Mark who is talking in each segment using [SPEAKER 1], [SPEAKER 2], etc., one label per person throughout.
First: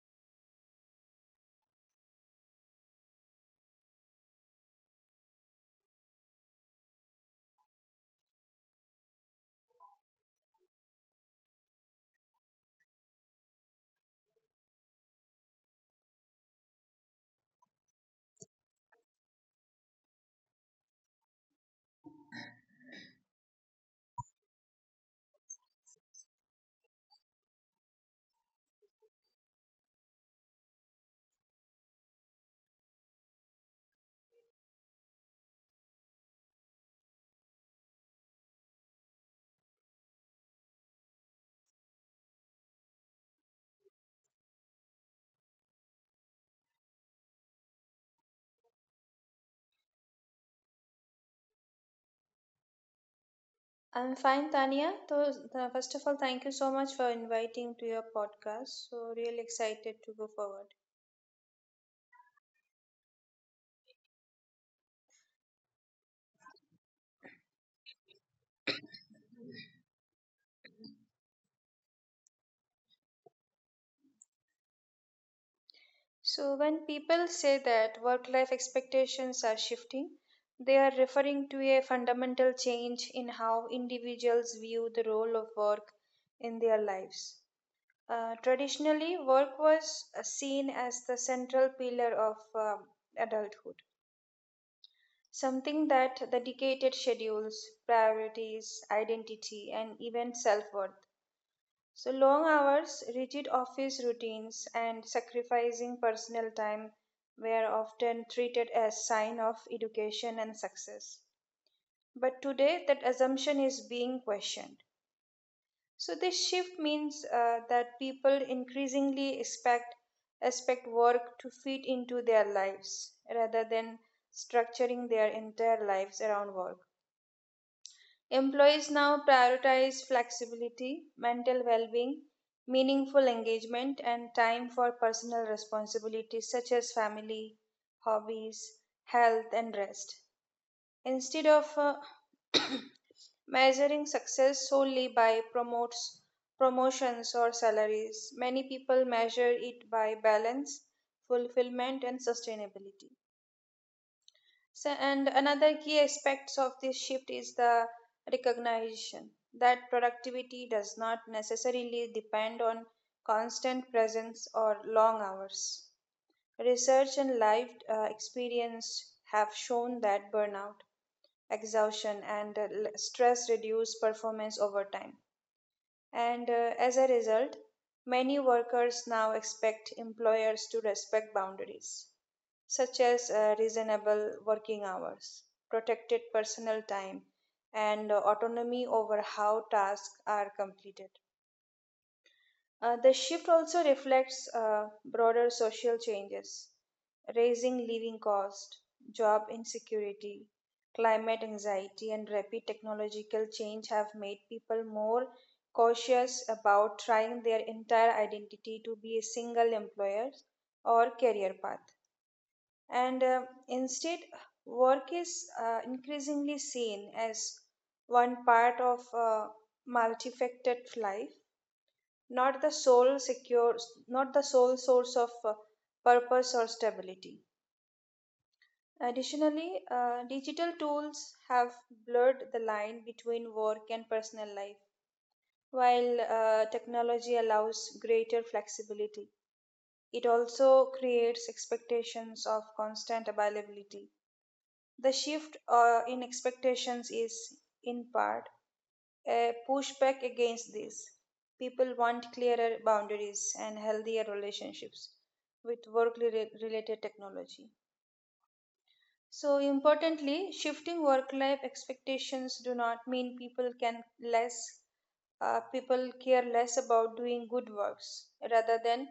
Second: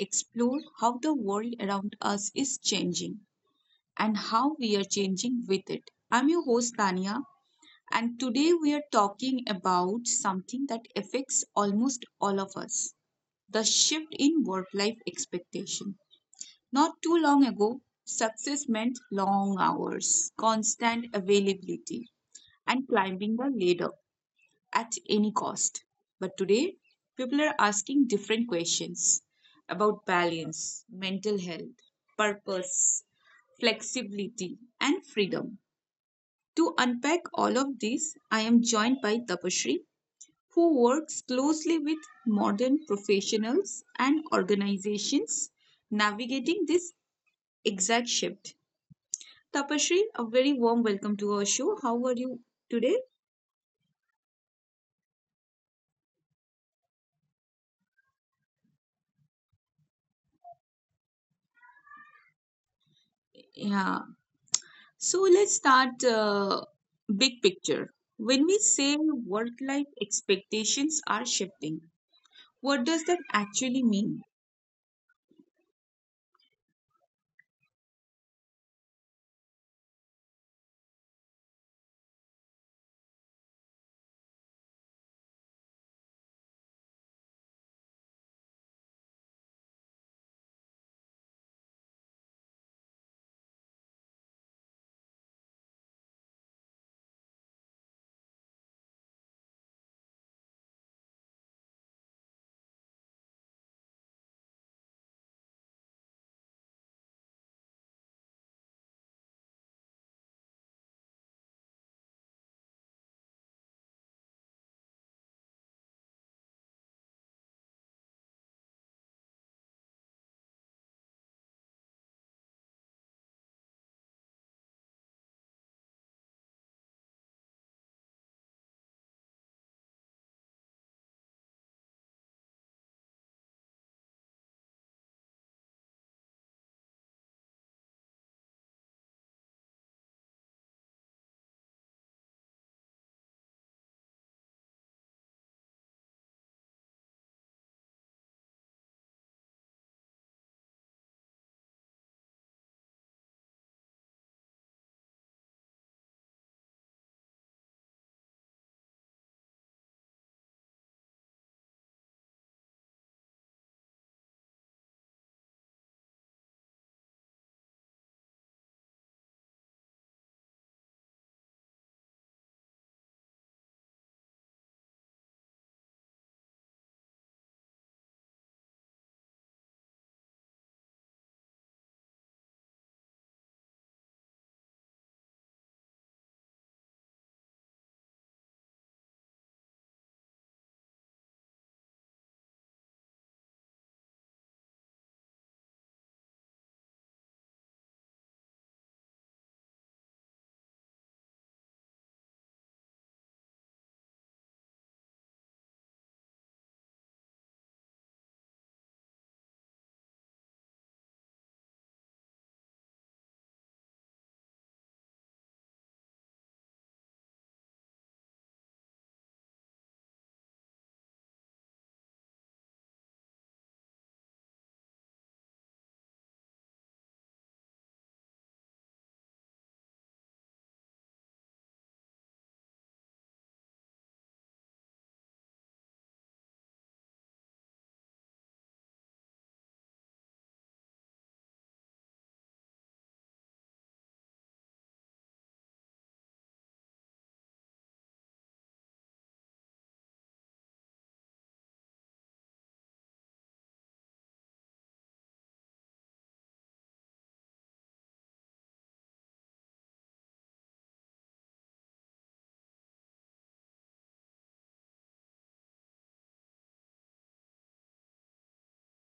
[SPEAKER 1] explore how the world around us is changing and how we are changing with it. I'm your host Tania, and today we are talking about something that affects almost all of us, the shift in work life expectation. Not too long ago, success meant long hours, constant availability, and climbing the ladder at any cost. But today, people are asking different questions about balance, mental health, purpose, flexibility, and freedom. To unpack all of this, I am joined by Tapasree, who works closely with modern professionals and organizations navigating this exact shift. Tapasree, a very warm welcome to our show. How are you today?
[SPEAKER 2] I'm fine, Tania. So, first of all, thank you so much for inviting to your podcast. So, really excited to go forward.
[SPEAKER 1] Yeah. So let's start big picture. When we say work life expectations are shifting, what does that actually mean?
[SPEAKER 2] So, when people say that work life expectations are shifting, they are referring to a fundamental change in how individuals view the role of work in their lives. Traditionally, work was seen as the central pillar of um adulthood. Something that the dictated schedules, priorities, identity, and even self worth. So, long hours, rigid office routines, and sacrificing personal time were often treated as sign of education and success. But today, that assumption is being questioned. So, this shift means that people increasingly expect work to fit into their lives rather than structuring their entire lives around work. Employees now prioritize flexibility, mental well being, meaningful engagement, and time for personal responsibilities such as family, hobbies, health, and rest. Instead of measuring success solely by promotions or salaries, many people measure it by balance, fulfillment, and sustainability. So, and another key aspects of this shift is the recognition that productivity does not necessarily depend on constant presence or long hours. Research and life experience have shown that burnout, exhaustion, and stress reduce performance over time. And as a result, many workers now expect employers to respect boundaries such as reasonable working hours, protected personal time, and autonomy over how tasks are completed. The shift also reflects broader social changes, raising living costs, job insecurity, climate anxiety, and rapid technological change have made people more cautious about trying their entire identity to be a single employer or career path, and instead, work is increasingly seen as one part of a multifaceted life, not the sole secure not the sole source of purpose or stability. Additionally, digital tools have blurred the line between work and personal life. While technology allows greater flexibility, it also creates expectations of constant availability. The shift in expectations is, in part, a pushback against this. People want clearer boundaries and healthier relationships with work related technology. So, importantly, shifting work life expectations do not mean people care less about doing good works. Rather than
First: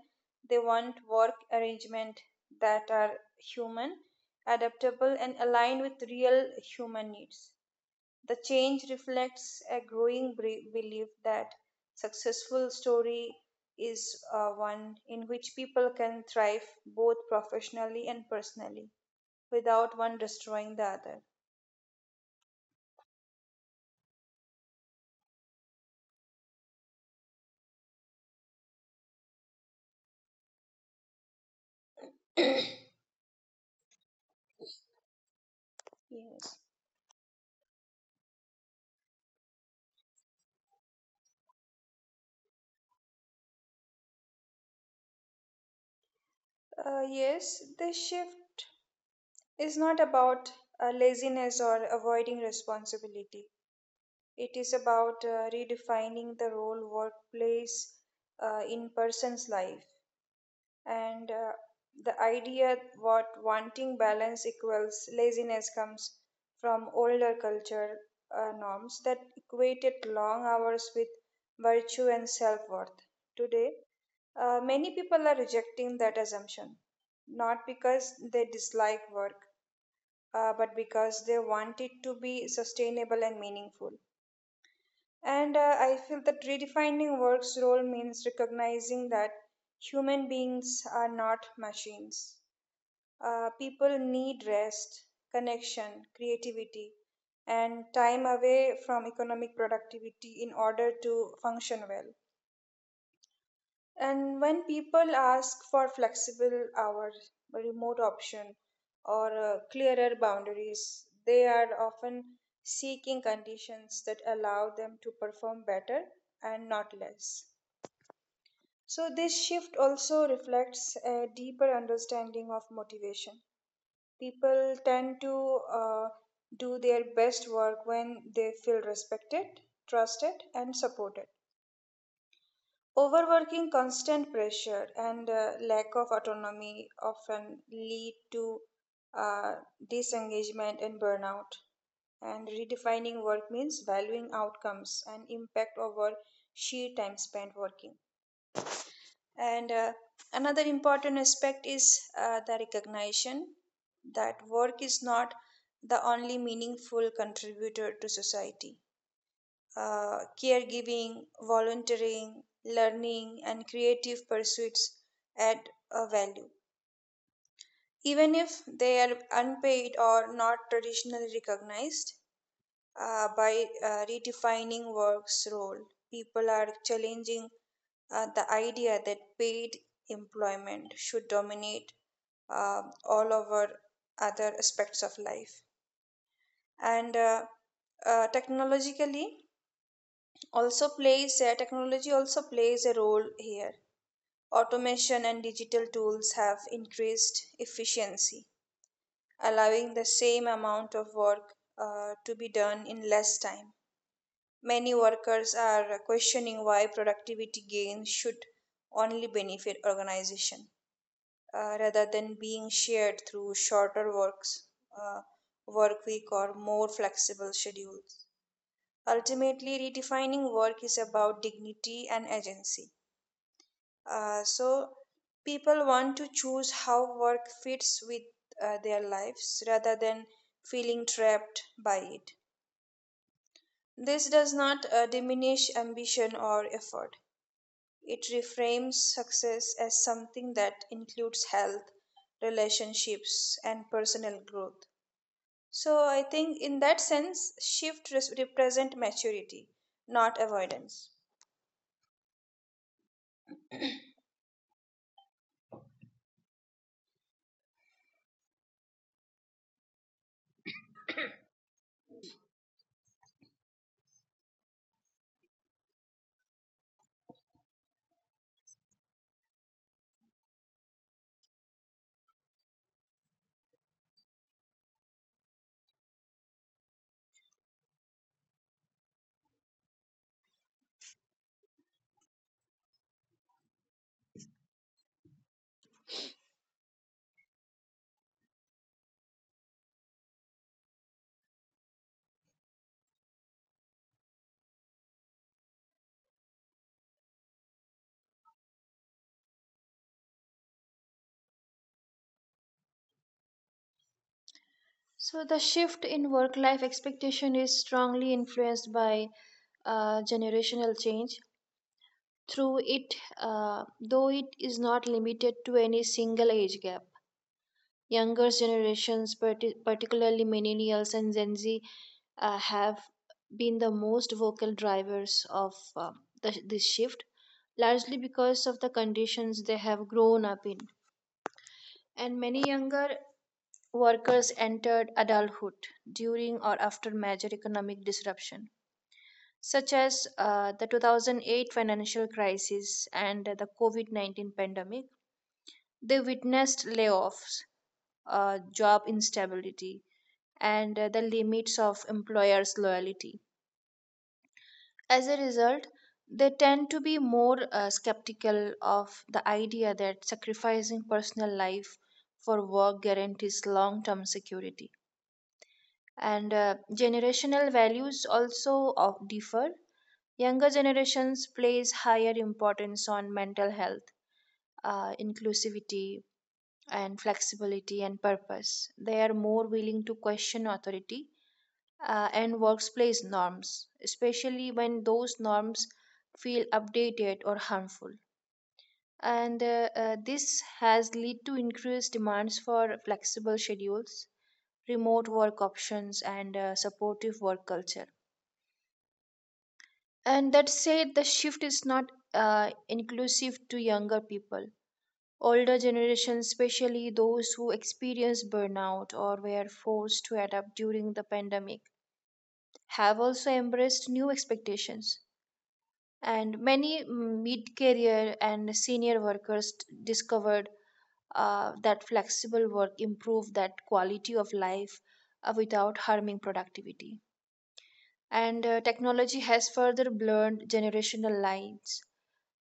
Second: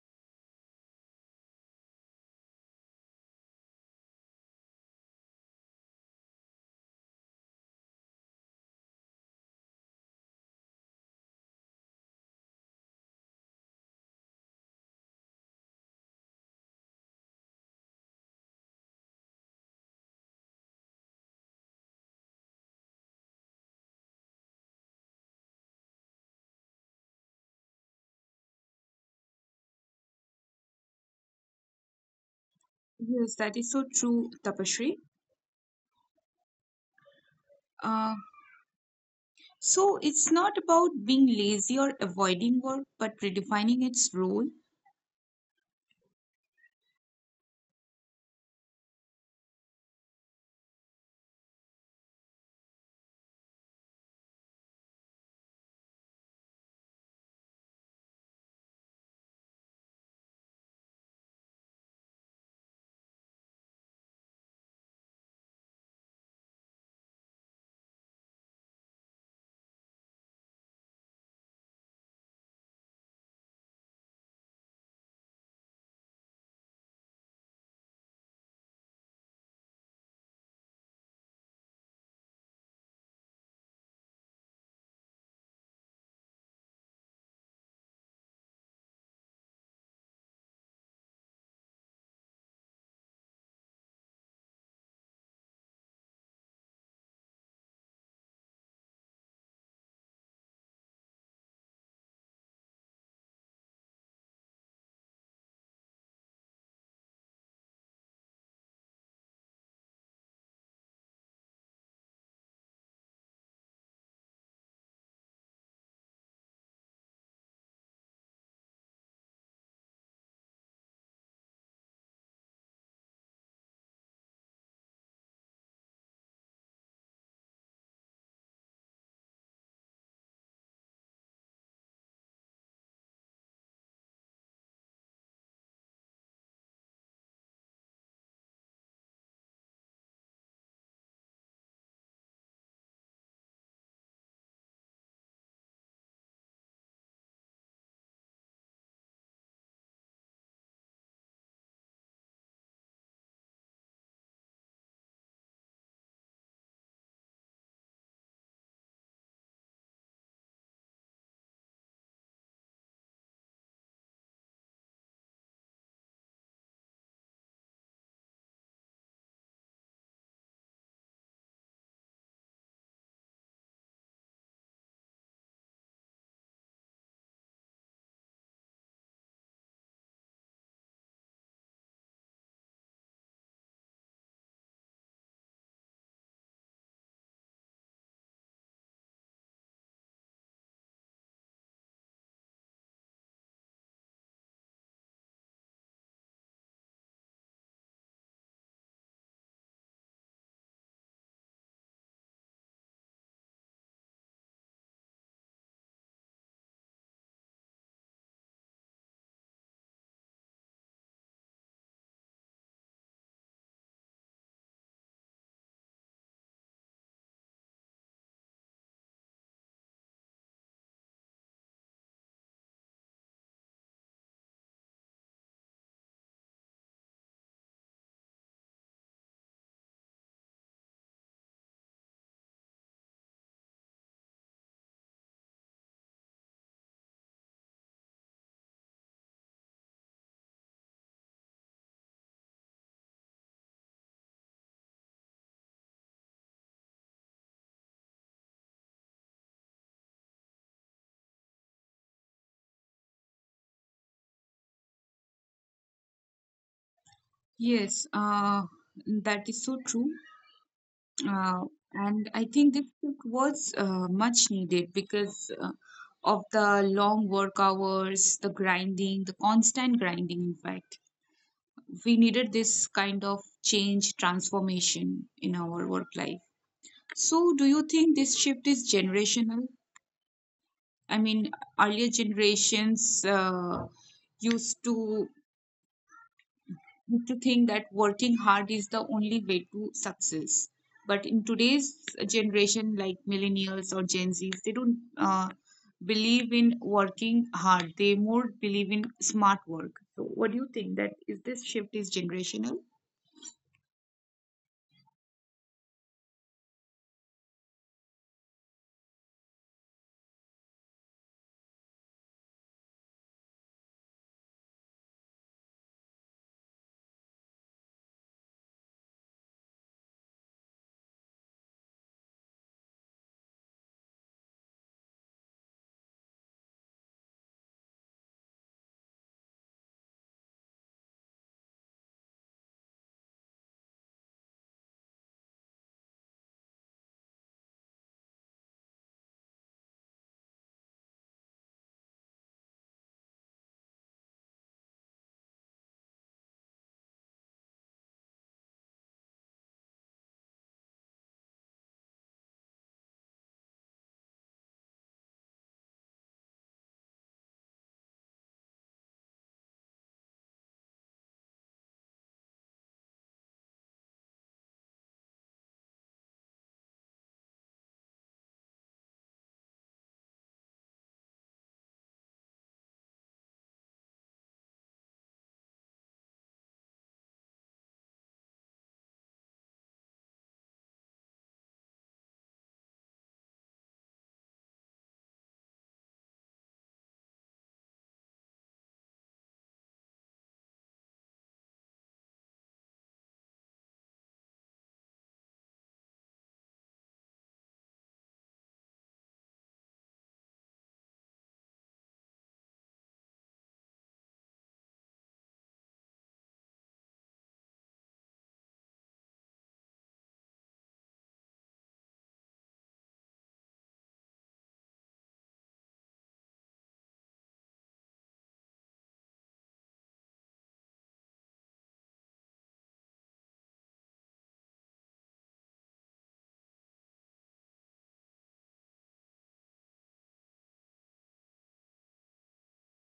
[SPEAKER 2] they want work arrangement that are human, adaptable, and aligned with real human needs. The change reflects a growing belief that successful story is one in which people can thrive both professionally and personally without one destroying the other.
[SPEAKER 1] Yes, that is so true, Tapashri.
[SPEAKER 2] Yes.
[SPEAKER 1] Uh, so it's not about being lazy or avoiding work, but redefining its role.
[SPEAKER 2] Yes, this shift is not about laziness or avoiding responsibility. It is about redefining the role workplace in person's life. And the idea what wanting balance equals laziness comes from older culture norms that equated long hours with virtue and self-worth. Today, many people are rejecting that assumption, not because they dislike work, but because they want it to be sustainable and meaningful. And I feel that redefining work's role means recognizing that human beings are not machines. Uh, people need rest, connection, creativity, and time away from economic productivity in order to function well. And when people ask for flexible hours, a remote option, or clearer boundaries, they are often seeking conditions that allow them to perform better and not less. So, this shift also reflects a deeper understanding of motivation. People tend to do their best work when they feel respected, trusted, and supported. Overworking, constant pressure, and lack of autonomy often lead to uh, disengagement and burnout. And redefining work means valuing outcomes and impact over sheer time spent working. And another important aspect is the recognition that work is not the only meaningful contributor to society. Caregiving, volunteering, learning, and creative pursuits add a value, even if they are unpaid or not traditionally recognized by redefining work's role. People are challenging the idea that paid employment should dominate uh, all over other aspects of life. And technologically also plays Technology also plays a role here. Automation and digital tools have increased efficiency, allowing the same amount of work to be done in less time. Many workers are questioning why productivity gains should only benefit organization, rather than being shared through uh, work week, or more flexible schedules. Ultimately, redefining work is about dignity and agency. So, people want to choose how work fits with their lives rather than feeling trapped by it. This does not diminish ambition or effort. It reframes success as something that includes health, relationships, and personal growth. So I think in that sense, represent maturity, not avoidance.
[SPEAKER 1] Yes, that is so true. Uh, and I think this shift was much needed because of the long work hours, the grinding, the constant grinding. In fact, we needed this kind of change transformation in our work life. So do you think this shift is generational? I mean, earlier generations used to think that working hard is the only way to success, but in today's generation, like millennials or Gen Z's, they don't believe in working hard. They more believe in smart work. So what do you think? That is, this shift is generational?
[SPEAKER 2] So the shift in work life expectation is strongly influenced by generational change. Though it is not limited to any single age gap. Younger generations, particularly millennials and Gen Z, have been the most vocal drivers of this shift, largely because of the conditions they have grown up in. And many younger workers entered adulthood during or after major economic disruption, such as the 2008 financial crisis and the COVID -19 pandemic. They witnessed layoffs, job instability, and the limits of employers' loyalty. As a result, they tend to be more skeptical of the idea that sacrificing personal life for work guarantees long term security. And generational values also of differ. Younger generations place higher importance on mental health, inclusivity, and flexibility and purpose. They are more willing to question authority and workplace norms, especially when those norms feel updated or harmful. And this has led to increased demands for flexible schedules, remote work options, and supportive work culture. And that said, the shift is not inclusive to younger people. Older generations, especially those who experienced burnout or were forced to adapt during the pandemic, have also embraced new expectations, and many mid-career and senior workers discovered that flexible work improved that quality of life without harming productivity. And technology has further blurred generational lines.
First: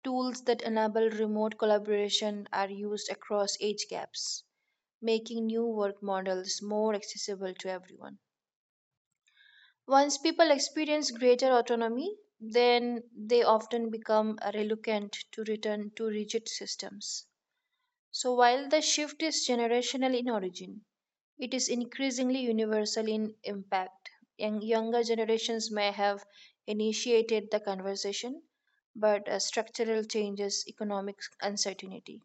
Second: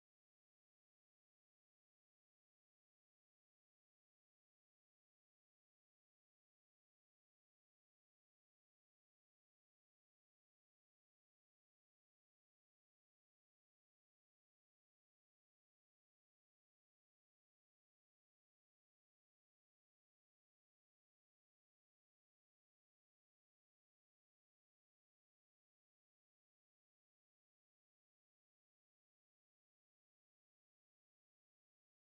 [SPEAKER 2] Tools that enable remote collaboration are used across age gaps, making new work models more accessible to everyone. Once people experience greater autonomy, then they often become reluctant to return to rigid systems. So, while the shift is generational in origin, it is increasingly universal in impact. Younger generations may have initiated the conversation, but structural changes, economic uncertainty,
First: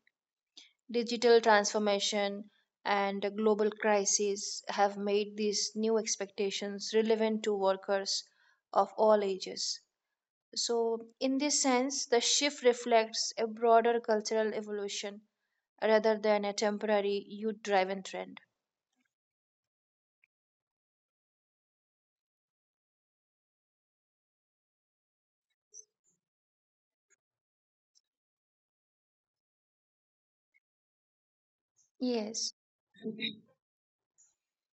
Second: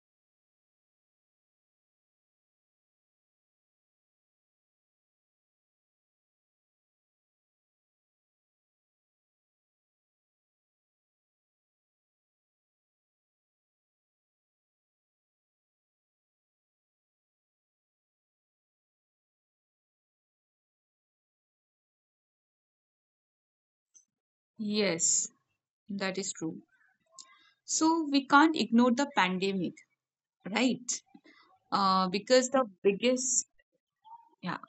[SPEAKER 2] digital transformation, and a global crises have made these new expectations relevant to workers of all ages. So, in this sense, the shift reflects a broader cultural evolution rather than a temporary youth driven trend.
[SPEAKER 1] Yes, that is true. So we can't ignore the pandemic, right? Uh,
[SPEAKER 2] Yes.
[SPEAKER 1] because the biggest, yeah,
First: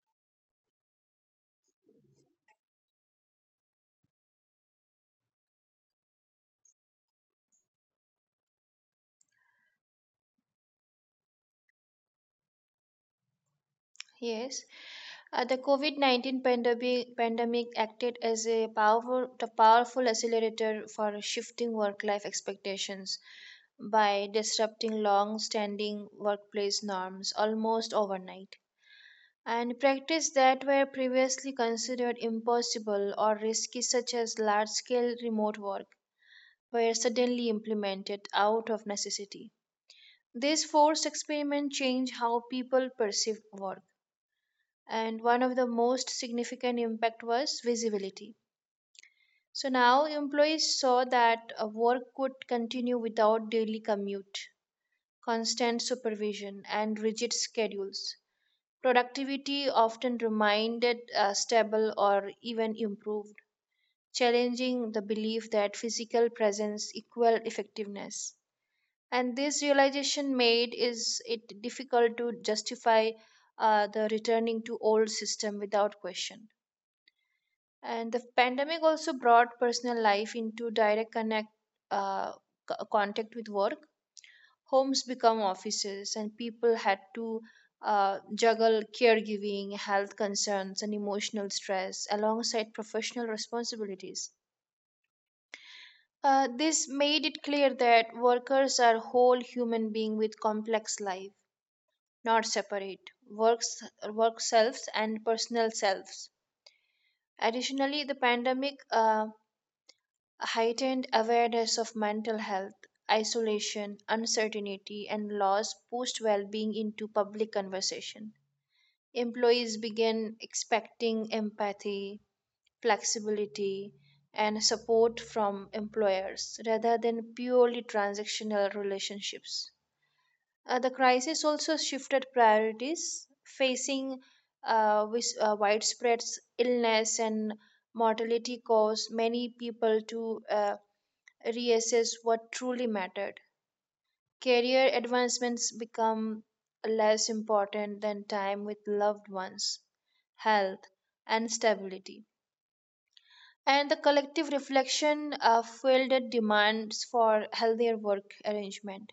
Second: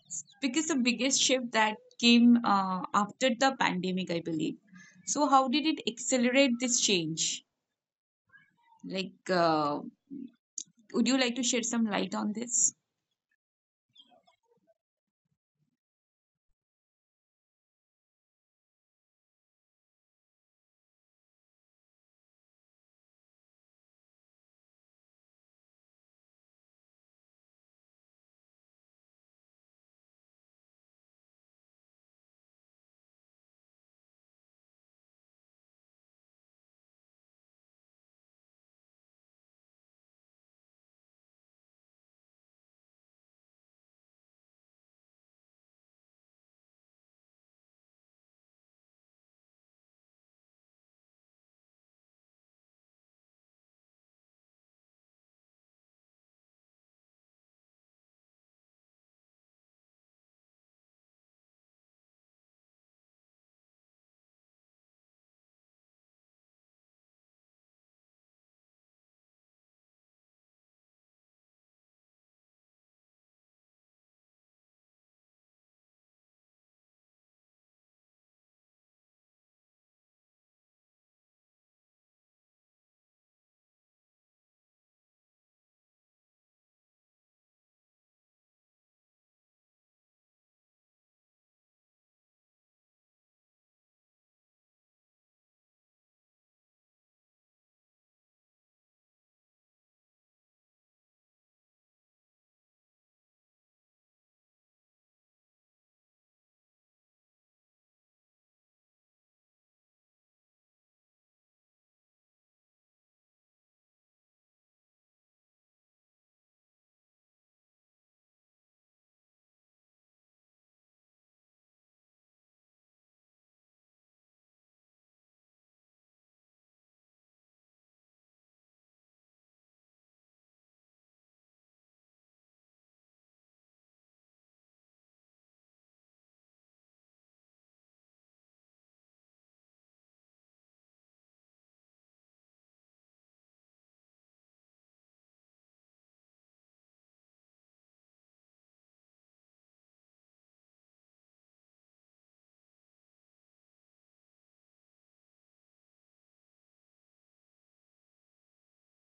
[SPEAKER 1] because the biggest shift that came after the pandemic, I believe. So how did it accelerate this change? Like, would you like to shed some light on this?
[SPEAKER 2] Yes, the COVID -19 pandemic acted as a powerful accelerator for shifting work life expectations by disrupting long standing workplace norms almost overnight. And practice that were previously considered impossible or risky, such as large scale remote work, were suddenly implemented out of necessity. This forced experiment changed how people perceive work, and one of the most significant impact was visibility. So now employees saw that work could continue without daily commute, constant supervision, and rigid schedules. Productivity often remained stable or even improved, challenging the belief that physical presence equal effectiveness. And this realization made is it difficult to justify the returning to old system without question. And the pandemic also brought personal life into direct uh, contact with work. Homes become offices, and people had to juggle caregiving, health concerns, and emotional stress alongside professional responsibilities. Uh, this made it clear that workers are whole human beings with complex life, not separate works work selves and personal selves. Additionally, the pandemic a heightened awareness of mental health, isolation, uncertainty, and loss pushed well being into public conversation. Employees began expecting empathy, flexibility, and support from employers rather than purely transactional relationships. The crisis also shifted priorities. Facing widespread illness and mortality caused many people to reassess what truly mattered. Career advancements become less important than time with loved ones, health, and stability. And the collective reflection fueled demands for healthier work arrangement.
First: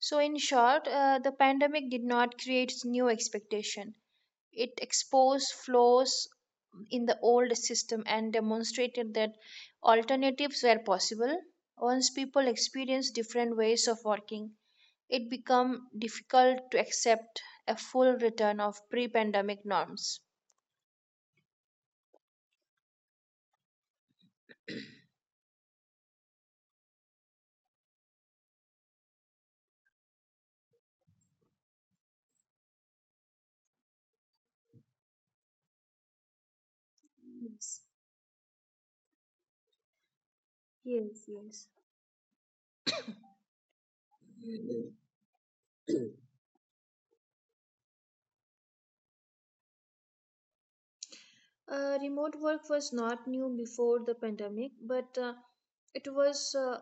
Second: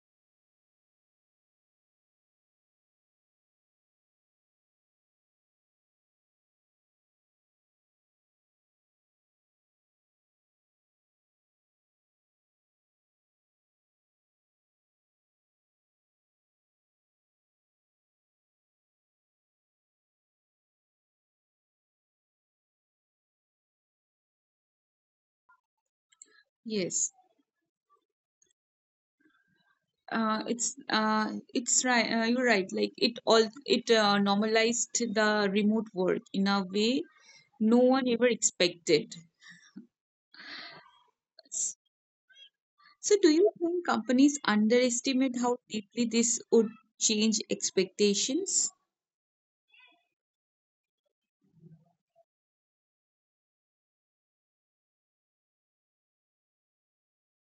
[SPEAKER 2] So in short, the pandemic did not create new expectation. It exposed flaws in the old system and demonstrated that alternatives were possible. Once people experienced different ways of working, it became difficult to accept a full return of pre-pandemic norms.
[SPEAKER 1] Yes. It's right. You're right. Like it normalized the remote work in a way no one ever
[SPEAKER 2] Yes,
[SPEAKER 1] expected.
[SPEAKER 2] yes,
[SPEAKER 1] So, do you think companies underestimate how deeply this would
[SPEAKER 2] yes.
[SPEAKER 1] change expectations?
[SPEAKER 2] Remote work was not new before the pandemic, but it was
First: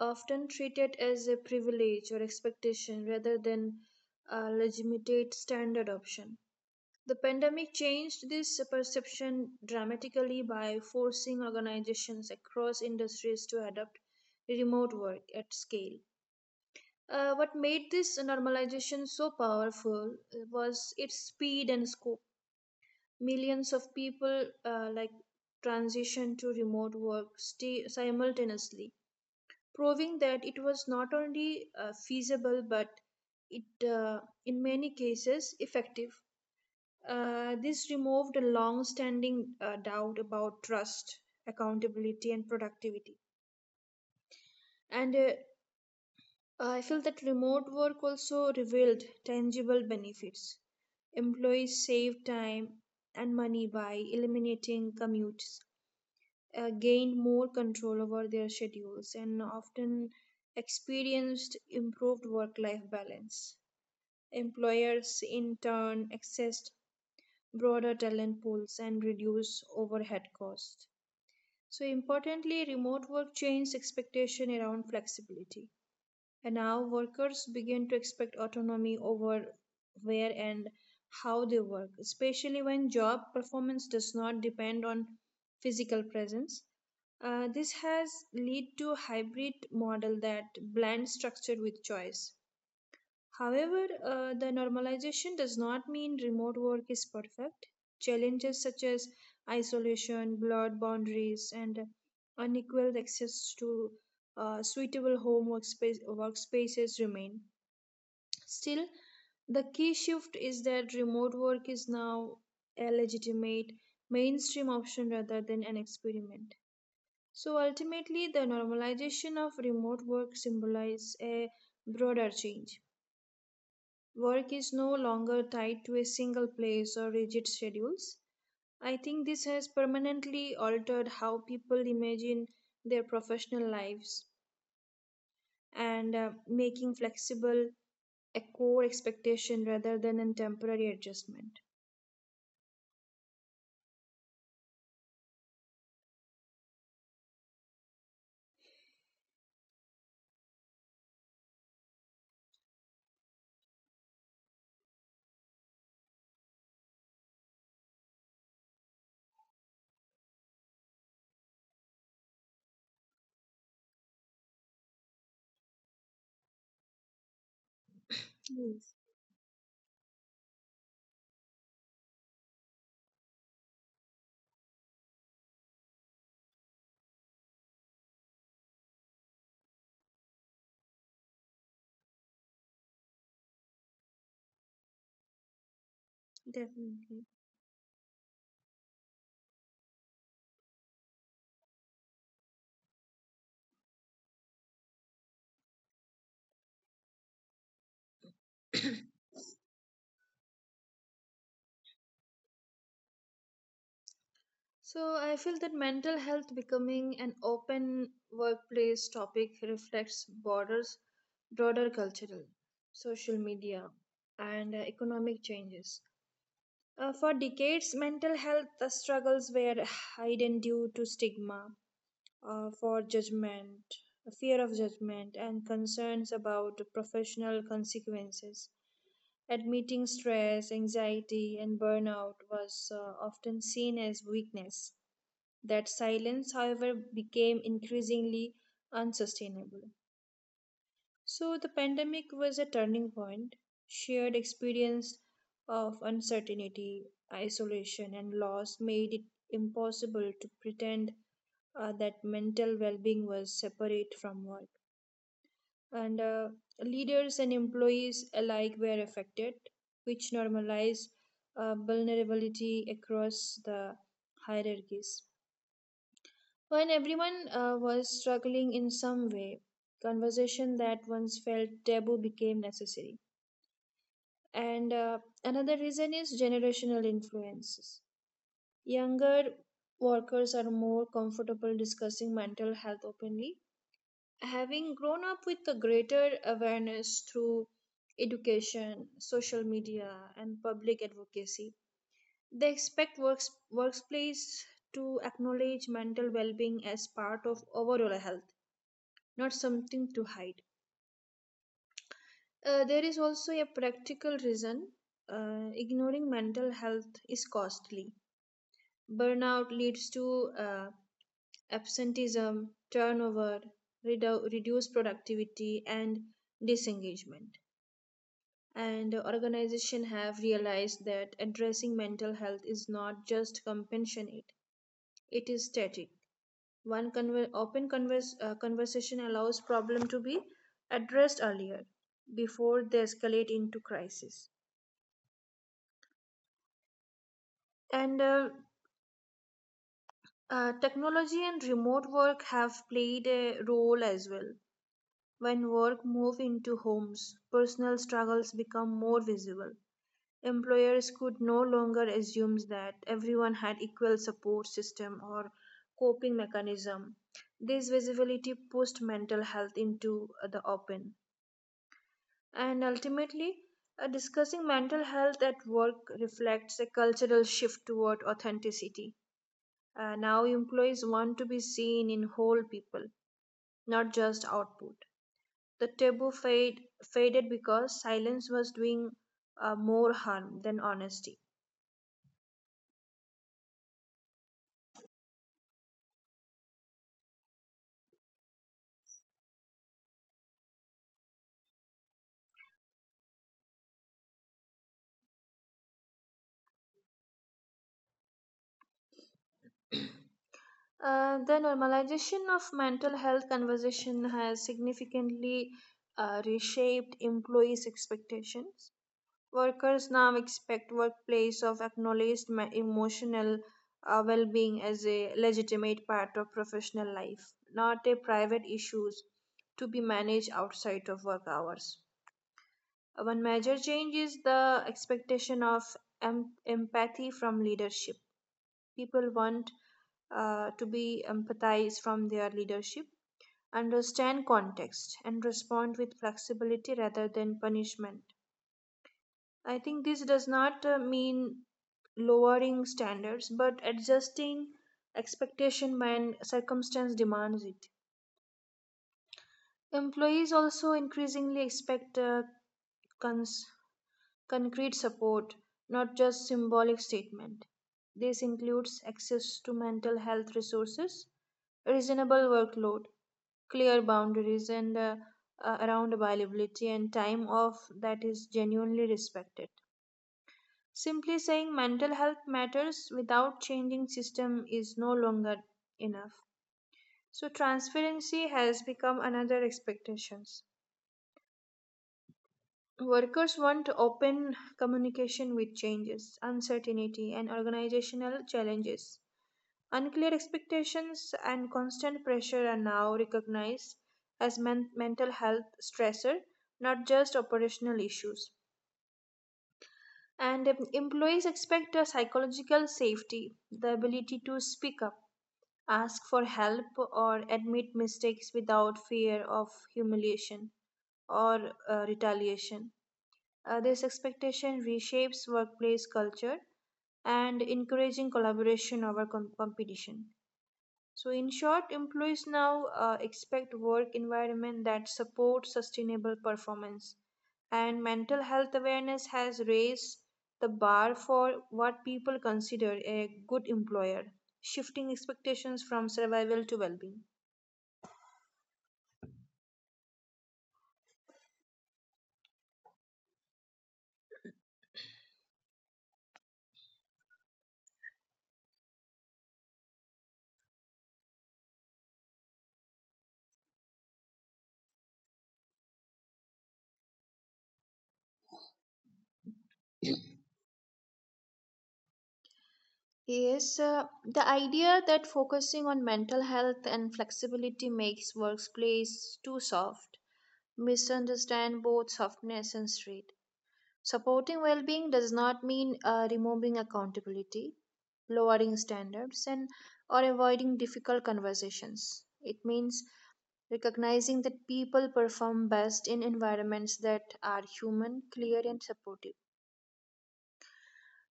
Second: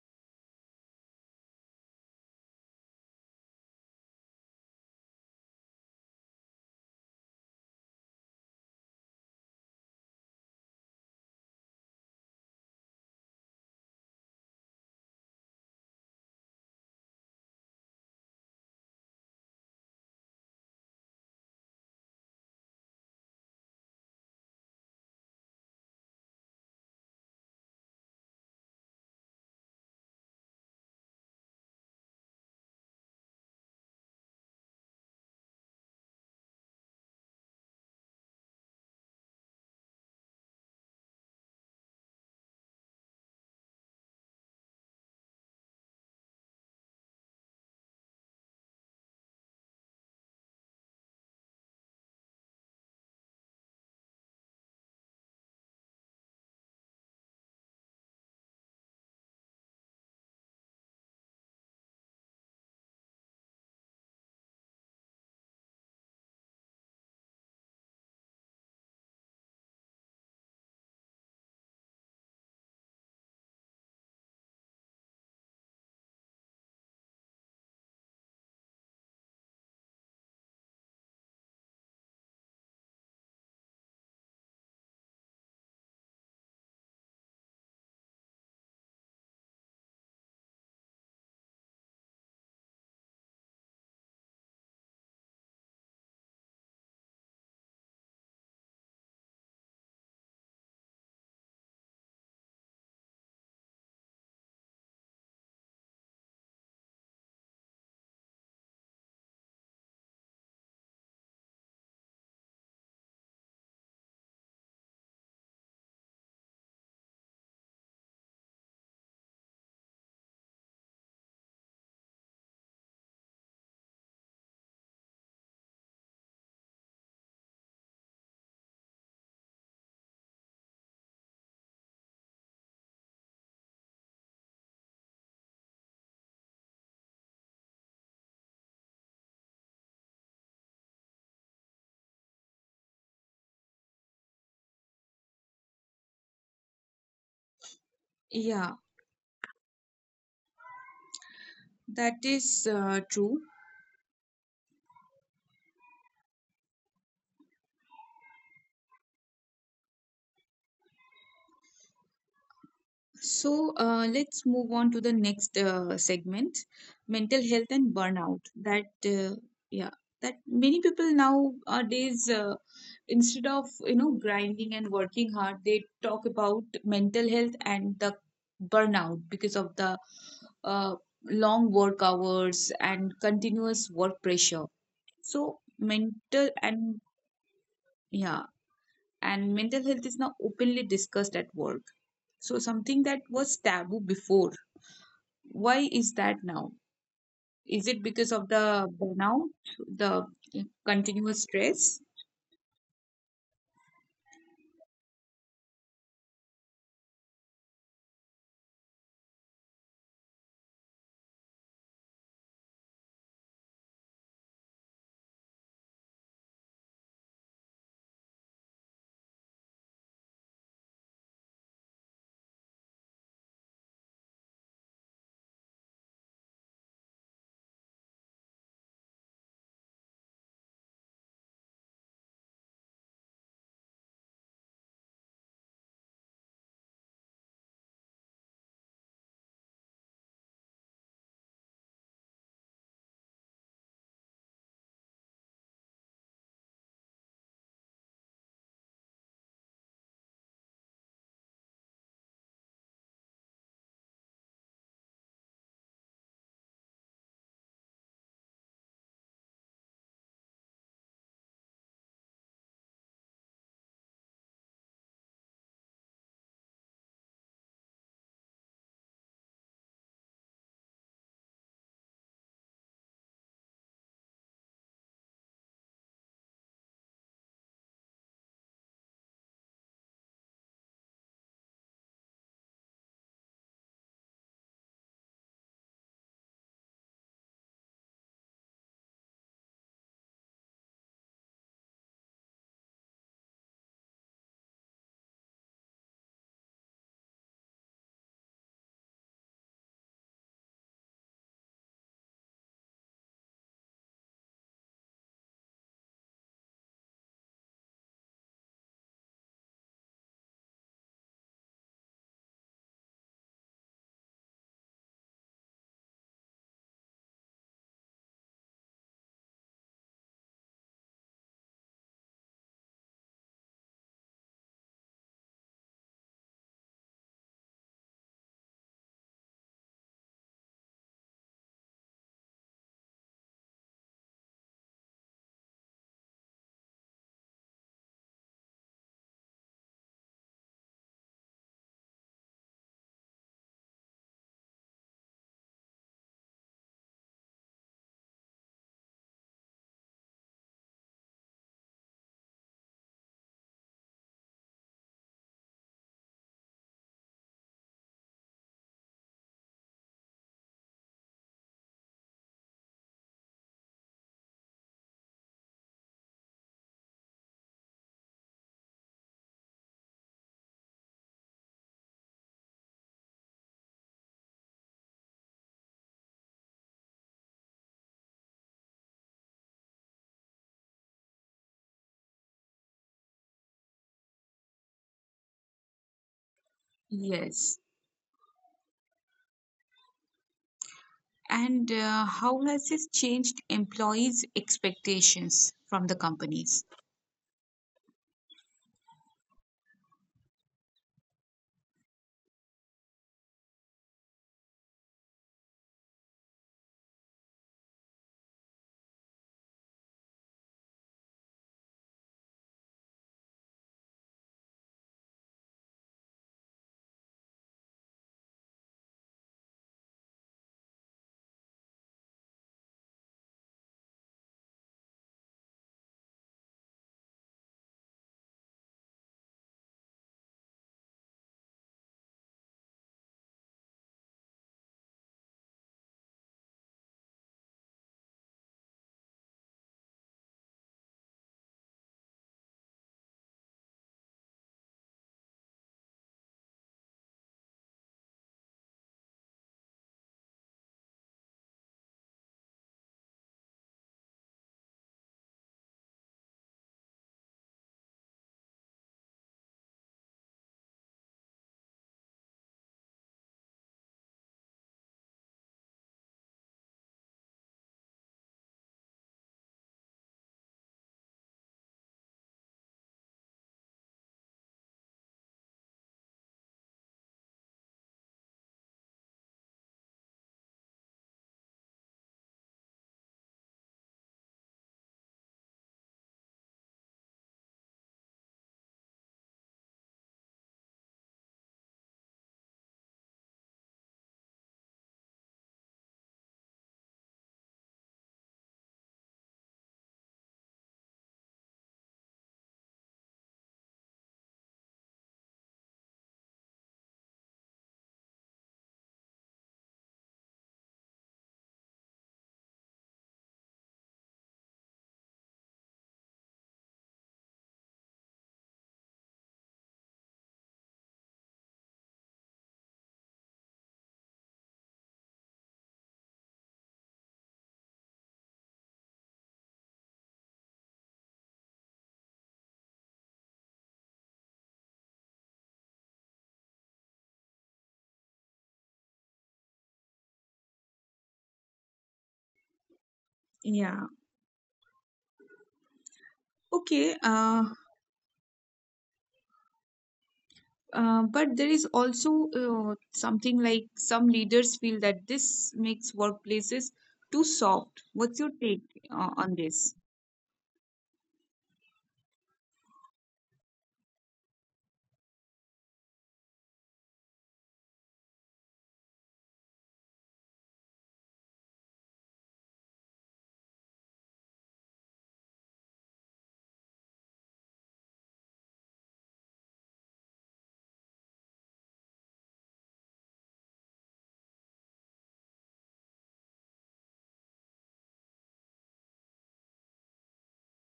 [SPEAKER 2] often treated as a privilege or expectation rather than a legitimate standard option. The pandemic changed this perception dramatically by forcing organizations across industries to adopt remote work at scale. What made this normalization so powerful was its speed and scope. Millions of people transition to remote work sti- simultaneously, proving that it was not only feasible but it in many cases effective. This removed a long standing doubt about trust, accountability and productivity. And I feel that remote work also revealed tangible benefits. Employees save time and money by eliminating commutes, gained more control over their schedules and often experienced improved work life balance. Employers, in turn, accessed broader talent pools and reduced overhead costs. So, importantly, remote work changed expectation around flexibility. And now workers begin to expect autonomy over where and how they work, especially when job performance does not depend on physical presence. This has led to a hybrid model that blends structure with choice. However, the normalization does not mean remote work is perfect. Challenges such as isolation, blurred boundaries, and unequal access to suitable workspaces remain. Still, the key shift is that remote work is now a legitimate mainstream option rather than an experiment. So ultimately, the normalization of remote work symbolizes a broader change. Work is no longer tied to a single place or rigid schedules. I think this has permanently altered how people imagine their professional lives, and making flexible a core expectation rather than a temporary adjustment.
[SPEAKER 1] Yeah, that is true. So let's move on to the next segment, mental health and burnout.
[SPEAKER 2] Yes,
[SPEAKER 1] That Yeah, that many people nowadays, instead of grinding and working hard, they talk about mental health and the burnout because of the uh, long work hours and continuous work pressure. So mental and
[SPEAKER 2] definitely.
[SPEAKER 1] Yeah, and mental health is now openly discussed at work. So something that was taboo before. Why is that now? Is it because of the burnout, the continuous stress?
[SPEAKER 2] So I feel that mental health becoming an open workplace topic reflects broader cultural, social media, and economic changes. For decades, mental health struggles were hidden due to stigma, uh, for judgment, fear of judgment, and concerns about professional consequences. Admitting stress, anxiety, and burnout was often seen as weakness. That silence, however, became increasingly unsustainable. So the pandemic was a turning point. Shared experience of uncertainty, isolation, and loss made it impossible to pretend that mental well-being was separate from work. And leaders and employees alike were affected, which normalized vulnerability across the hierarchies. When everyone was struggling in some way, conversation that once felt taboo became necessary. And another reason is generational influences. Younger workers are more comfortable discussing mental health openly, having grown up with a greater awareness through education, social media, and public advocacy. They expect workplace to acknowledge mental well-being as part of overall health, not something to hide. There is also a practical reason. Ignoring mental health is costly. Burnout leads to absenteeism, turnover, reduced productivity, and disengagement. And organizations have realized that addressing mental health is not just compassionate; it is static. Open conversation allows problem to be addressed earlier before they escalate into crisis. And technology and remote work have played a role as well. When work moved into homes, personal struggles became more visible. Employers could no longer assume that everyone had equal support system or coping mechanism. This visibility pushed mental health into the open. And ultimately, discussing mental health at work reflects a cultural shift toward authenticity. Now employees want to be seen in whole people, not just output. The faded because silence was doing more harm than honesty.
[SPEAKER 1] Yes. And how has this changed employees' expectations from the companies?
[SPEAKER 2] The normalization of mental health conversation has significantly reshaped employees' expectations. Workers now expect workplace of emotional well-being as a legitimate part of professional life, not a private issues to be managed outside of work hours. One major change is the expectation of empathy from leadership. People want to be empathized from their leadership, understand context, and respond with flexibility rather than punishment. I think this does not mean lowering standards but adjusting expectation when circumstance demands it. Employees also increasingly expect cons- concrete support, not just symbolic statement. This includes access to mental health resources, a reasonable workload, clear boundaries, and around availability and time off that is genuinely respected. Simply saying mental health matters without changing system is no longer enough. So transparency has become another expectations. Workers want open communication with changes, uncertainty, and organizational challenges. Unclear expectations and constant pressure are now recognized as mental health stressor, not just operational issues. And employees expect a psychological safety, the ability to speak up, ask for help, or admit mistakes without fear of humiliation or retaliation. This expectation reshapes workplace culture and encouraging collaboration over competition. So, in short, employees now expect work environment that supports sustainable performance, and mental health awareness has raised the bar for what people consider a good employer, shifting expectations from survival to well-being.
[SPEAKER 1] Yeah. Okay. But there is also something like, some leaders feel that this makes workplaces too soft. What's your take on this?
[SPEAKER 2] Yes, the idea that focusing on mental health and flexibility makes workplace too soft misunderstand both softness and strength. Supporting well-being does not mean removing accountability, lowering standards, and or avoiding difficult conversations. It means recognizing that people perform best in environments that are human, clear, and supportive.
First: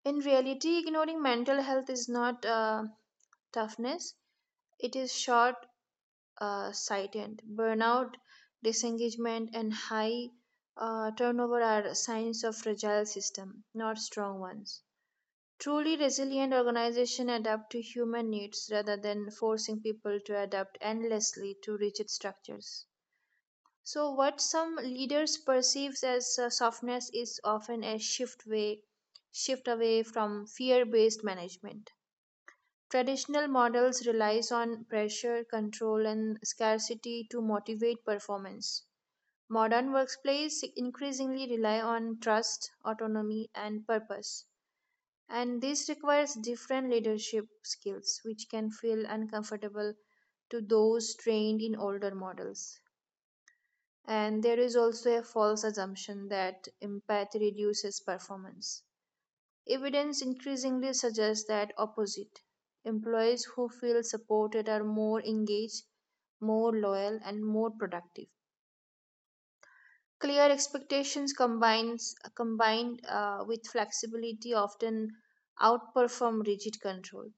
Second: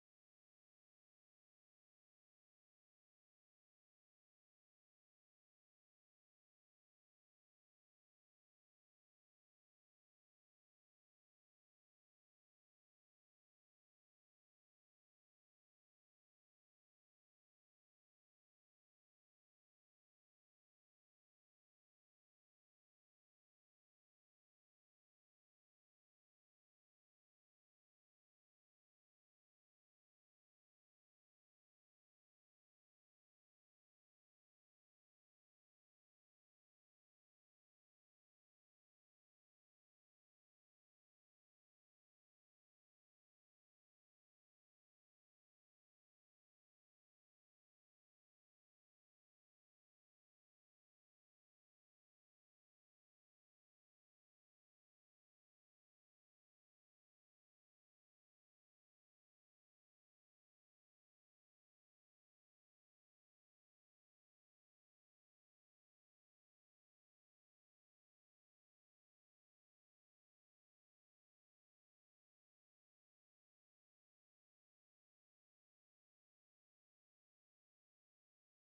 [SPEAKER 2] In reality, ignoring mental health is not toughness, it is short sighted. Burnout, disengagement, and high turnover are signs of fragile system, not strong ones. Truly resilient organizations adapt to human needs rather than forcing people to adapt endlessly to rigid structures. So, what some leaders perceives as softness is often a shift away from fear-based management. Traditional models relies on pressure, control, and scarcity to motivate performance. Modern workplace increasingly rely on trust, autonomy, and purpose. And this requires different leadership skills, which can feel uncomfortable to those trained in older models. And there is also a false assumption that empathy reduces performance. Evidence increasingly suggests that opposite. Employees who feel supported are more engaged, more loyal, and more productive. Clear expectations combined with flexibility often outperform rigid control.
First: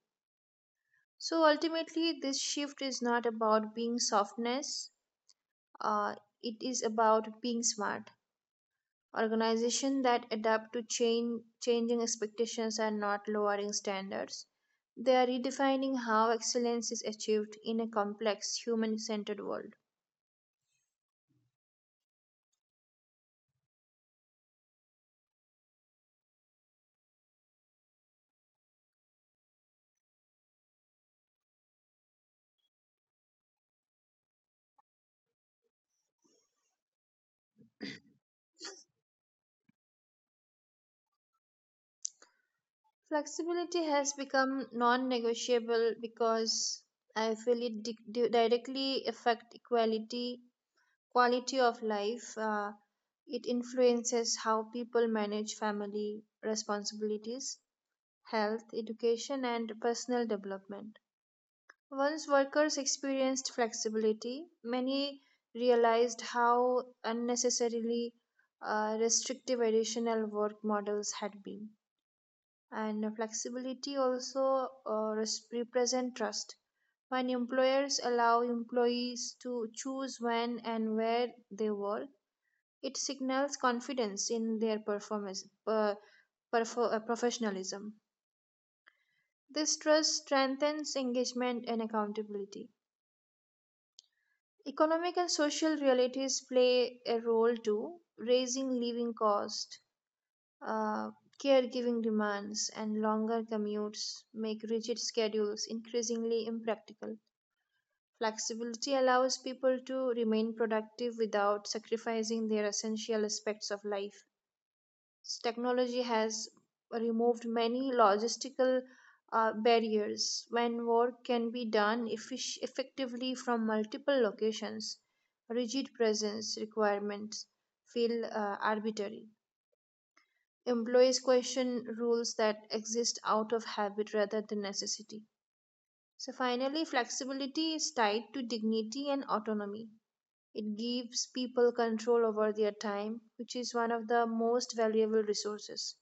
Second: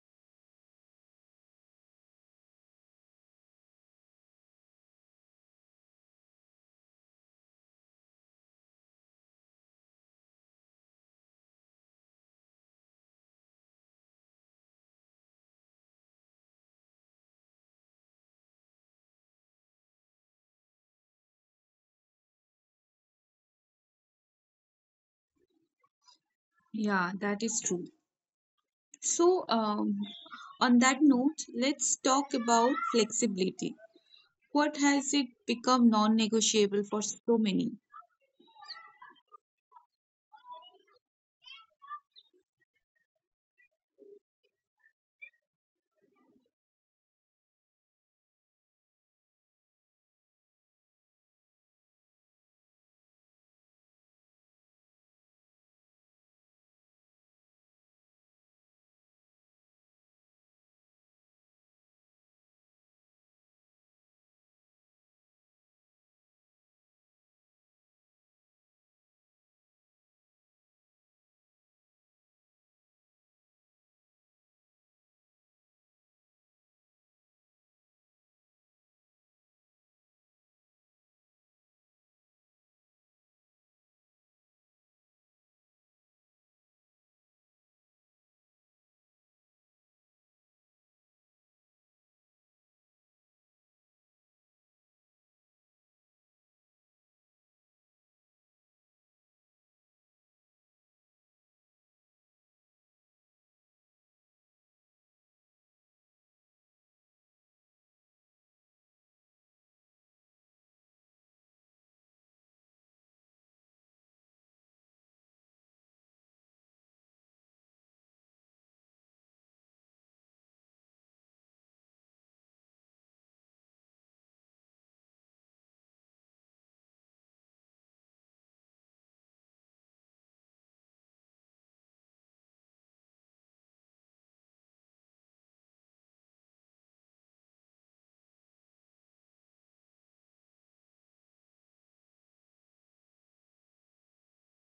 [SPEAKER 2] So ultimately, this shift is not about being softness, uh, it is about being smart. Organizations that adapt to changing expectations are not lowering standards. They are redefining how excellence is achieved in a complex, human centered world.
[SPEAKER 1] Yeah, that is true. So, on that note, let's talk about flexibility. What has it become non negotiable for so many?
[SPEAKER 2] Flexibility has become non negotiable because I feel it directly affects equality, quality of life. It influences how people manage family responsibilities, health, education, and personal development. Once workers experienced flexibility, many realized how unnecessarily restrictive additional work models had been. And flexibility also represent trust. When employers allow employees to choose when and where they work, it signals confidence in their performance, professionalism. This trust strengthens engagement and accountability. Economic and social realities play a role too, raising living costs, uh, caregiving demands, and longer commutes make rigid schedules increasingly impractical. Flexibility allows people to remain productive without sacrificing their essential aspects of life. Technology has removed many logistical barriers. When work can be done effectively from multiple locations, rigid presence requirements feel arbitrary. Employees question rules that exist out of habit rather than necessity. So finally, flexibility is tied to dignity and autonomy. It gives people control over their time, which is one of the most valuable resources.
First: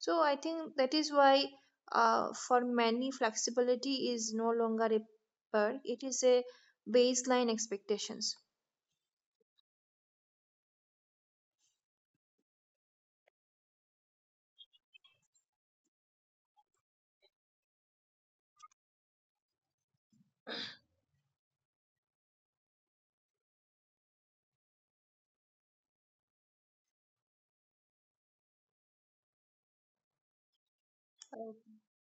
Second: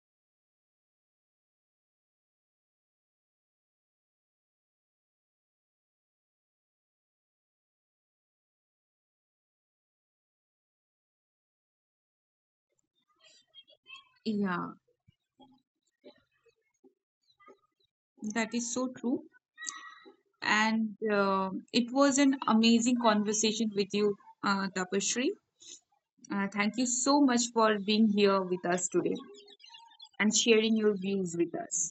[SPEAKER 2] So I think that is why, for many, flexibility is no longer a perk; it is a baseline expectations.
[SPEAKER 1] Yeah, that is so true. And it was an amazing conversation with you, Tapashri. Thank you so much for being here with us today and sharing your views
[SPEAKER 2] Okay.
[SPEAKER 1] with us.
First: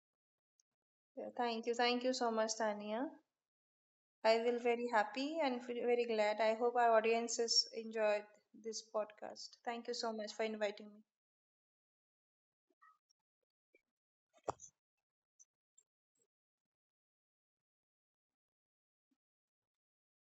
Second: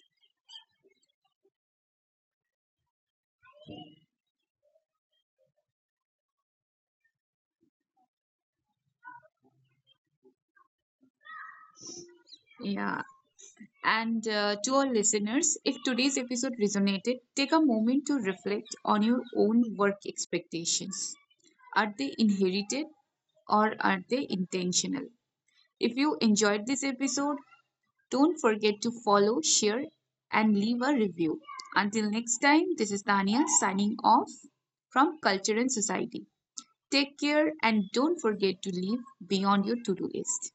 [SPEAKER 2] Yeah, thank you so much, Tania. I will very happy and feel very glad. I hope our audiences enjoyed this podcast. Thank you so much for inviting me.
[SPEAKER 1] Yeah. And to our listeners, if today's episode resonated, take a moment to reflect on your own work expectations. Are they inherited or are they intentional? If you enjoyed this episode, don't forget to follow, share, and leave a review. Until next time, this is Tania signing off from Culture and Society. Take care, and don't forget to leave beyond your to do list.